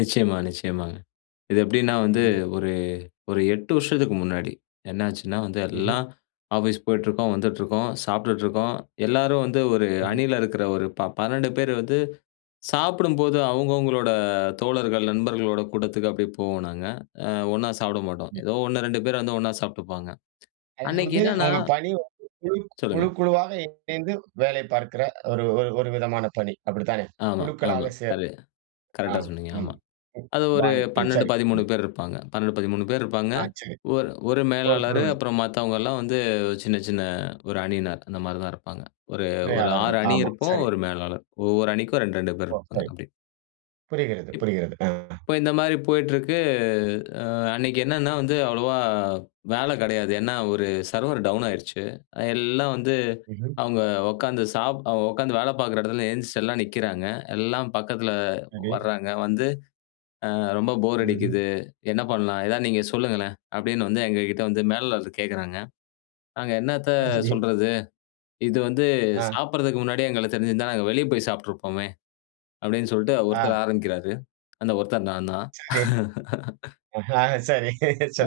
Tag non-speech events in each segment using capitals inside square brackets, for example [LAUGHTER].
நிச்சியமா, நிச்சியமாங்க. இது எப்டின்னா வந்து, ம்ஹம். ஒரு ஒரு 8 வருஷத்துக்கு முன்னாடி என்னாச்சுன்னா வந்து, ம்ஹ்ம். எல்லாம் ஆஃபீஸ் போயிட்டுருக்கோம், வந்துட்ருக்கோம், சாப்ட்டுட்ருக்கோம். எல்லாரும் வந்து, ஒரு ம்ஹம். அணியில இருக்குற ஒரு ப 12 பேர் வந்து, சாப்பிடும்போது அவங்கவங்களோட, தோழர்கள், நண்பர்களோட கூடத்துக்கு அப்டியே போவோம் நாங்க. அ ஒண்ணா சாப்பிட மாட்டோம் ம். ஏதோ ஒண்ணு 2 பேர் வந்து ஒண்ணா சாப்ட்டுப்பாங்க. அது அன்னைக்கு வந்து என்னன்னா உங்க பணி வந்து, குழு க் குழு சொல்லுங்க. குழுவாக இணைந்து வேலை பார்க்கிற ஒரு ஒரு ஒரு விதமான பணி. அப்டித்தானே? ஆமா, ஆமா. குழுக்களாக சேர் களே கரெக்ட்டா ஆம். சொன்னீங்க ம், ஆமா. அது ஒரு பாணி, ம். பன்னெண்டு, சரி, பதிமுணு ம். பேர் இருப்பாங்க. 12, 13 பேர் இருப்பாங்க. ஆ சரி. ஒரு 1 ஒரு மேலாளரு குழுவுல அப்புறம் மத்தவங்கல்லாம் வந்து, சின்ன சின்ன 1 அணியினர். அந்த மாரி தான் இருப்பாங்க. ஒரு 1 துணையாளர்கள். 6 அணி ஆமா. இருப்போம். சரி. 1 மேலாளர். ஒவ்வொரு அணிக்கும் 2, 2 பேர் ஓ! இருப்பாங்க சரி. அப்டி. புரிகிறது, இப் புரிகிறது. அ. இப்ப இந்த மாரி போயிட்ருக்கு. அ அன்னைக்கு என்னென்னா வந்து அவ்வளோவா, அ வேல கிடையாது, ஏன்னா, ஒரு சர்வர் டவுன் ஆயிருச்சு. அ எல்லாம் வந்து ம்ஹ்ம். அவுங்க உக்காந்து சாப் அவங்க உக்காந்து வேல பாக்குற இடத்துல எந்திச்சு எல்லாம் நிக்கிறாங்க. எல்லாம் பக்கத்தில சரி. வர்றாங்க. வந்து, அ "ரொம்ப போர் ம்ஹ்ம். அடிக்குது. என்ன பண்ணலாம்? எதாவது நீங்க சொல்லுங்களேன்" அப்டின்னு வந்து, எங்ககிட்ட வந்து மேலாளர் கேட்குறாங்க. நாங்க, "என்னாத்த [UNINTELLIGIBLE] சொல்றது? இது வந்து, ஆ. சாப்பிடறதுக்கு முன்னாடியே எங்களுக்கு தெரிஞ்சிருந்தா, நாங்க வெளிய போய் சாப்ட்டுருப்போமே!" அப்டின்னு சொல்ட்டு ஆ. 1த்தர் ஆரம்பிக்கிறாரு. அந்த 1த்தர் நான்தான். சரி. [LAUGHS] அஹா, சரி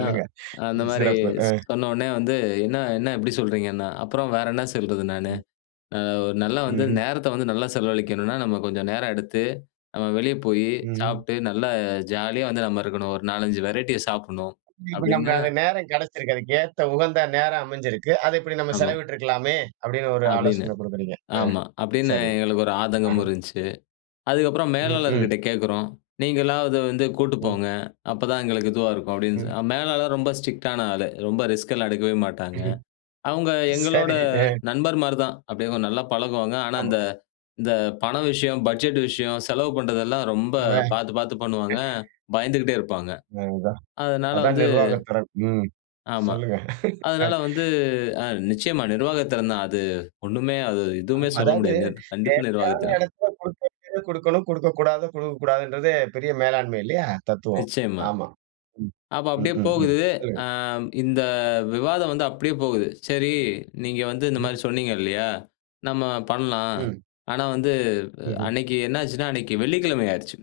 ஆ, அந்த ம் மாரி சிறப்பு அ. சொன்னவொன்னே வந்து, என்ன என்ன இப்டி சொல்றீங்கன்னா, அப்புறம் வேற என்ன சொல்றது நானு? ம். அ "ஒரு நல்லா வந்து, ம்ஹ்ம். நேரத்த வந்து நல்லா செலவழிக்கணும்னா, நம்ம கொஞ்சம் நேரம் எடுத்து, நம்ம வெளிய போயி ம், ம். சாப்ட்டு, நல்லா ஜாலியா வந்து நம்ம இருக்கணும். ஒரு 4, 5 வெரைட்டிய சாப்பிடணும்" இப்ப அப்டின்னு நம்பளுக்கு நேரம் கிடைச்சிருக்கிது. "அதுக்கு ஏத்த, உகந்த நேரம் அமைஞ்சிருக்கு. அதை இப்டி நம்ம ஆமா. செலவிட்டுருக்கலாமே!" அப்டின்னு ஒரு அப்டின்னு. ஆலோசனை குடுக்குறீங்க. ஆ ஆமா, அப்டின்னு சரி. எங்களுக்கு ஒரு ஆதங்கமும் அஹ, இருந்துச்சு. அதுக்கப்புறம் ம், ம். மேலாளர்கிட்ட கேக்கிறோம். "நீங்களாவது வந்து கூட்டு ம். போங்க. அப்போதான் எங்களுக்கு இதுவா இருக்கும்" அப்டின் ம். அ மேலாளர் ரொம்ப ஸ்ட்ரிக்டான ஆளு. ரொம்ப ரிஸ்க்லாம் எடுக்கவே மாட்டாங்க. அவுங்க எங்களோட சரி. அ. நண்பர் மாரி தான். அப்டி அவுங்க நல்லா பழகுவாங்க. ஆனா, ஆமா. இந்த இந்த பண விஷயம், பட்ஜெட் விஷயம், செலவு பண்ணுறதெல்லாம், ரொம்ப அவ [CHUCKLES] பாத்து, பாத்து பண்ணுவாங்க. பயந்துகிட்டே இருப்பாங்க. அது தான் அதனால அதான் வந்து நிர்வாக திறன். ம், ஆமா. சொல்லுங்க. அதனால [CHUCKLES] வந்து அ நிச்சியமா. நிர்வாகத்திறன் தான் அது. ஒண்ணுமே, அது எதுவுமே ஆம், சொல்ல அதாவது முடியாது. கண்டிப்பா தேவையான நிர்வாகத்திறன். எடத்தில குடுக்க வேண்டியத, குடுக்கணும். குடுக்கக்கூடாதது, குடுக்கக்கூடாதுன்றதே பெரிய மேலாண்மை இல்லையா? தத்துவம். நிச்சியமா. ஆமா. ம். அப்ப ம், அப்டியே ம், ம். போகுது. சொல்லுங்க. ஆ, இந்த விவாதம் வந்து அப்டியே போகுது. சரி, நீங்க வந்து இந்த ம். மாரி சொன்னீங்க இல்லையா? நம்ம பண்ணலாம். ம். ஆனா வந்து, ம்ஹ்ம். அன்னைக்கு என்ன ஆச்சுன்னா, அன்னைக்கு வெள்ளிக்கிழமை ஆயிருச்சு.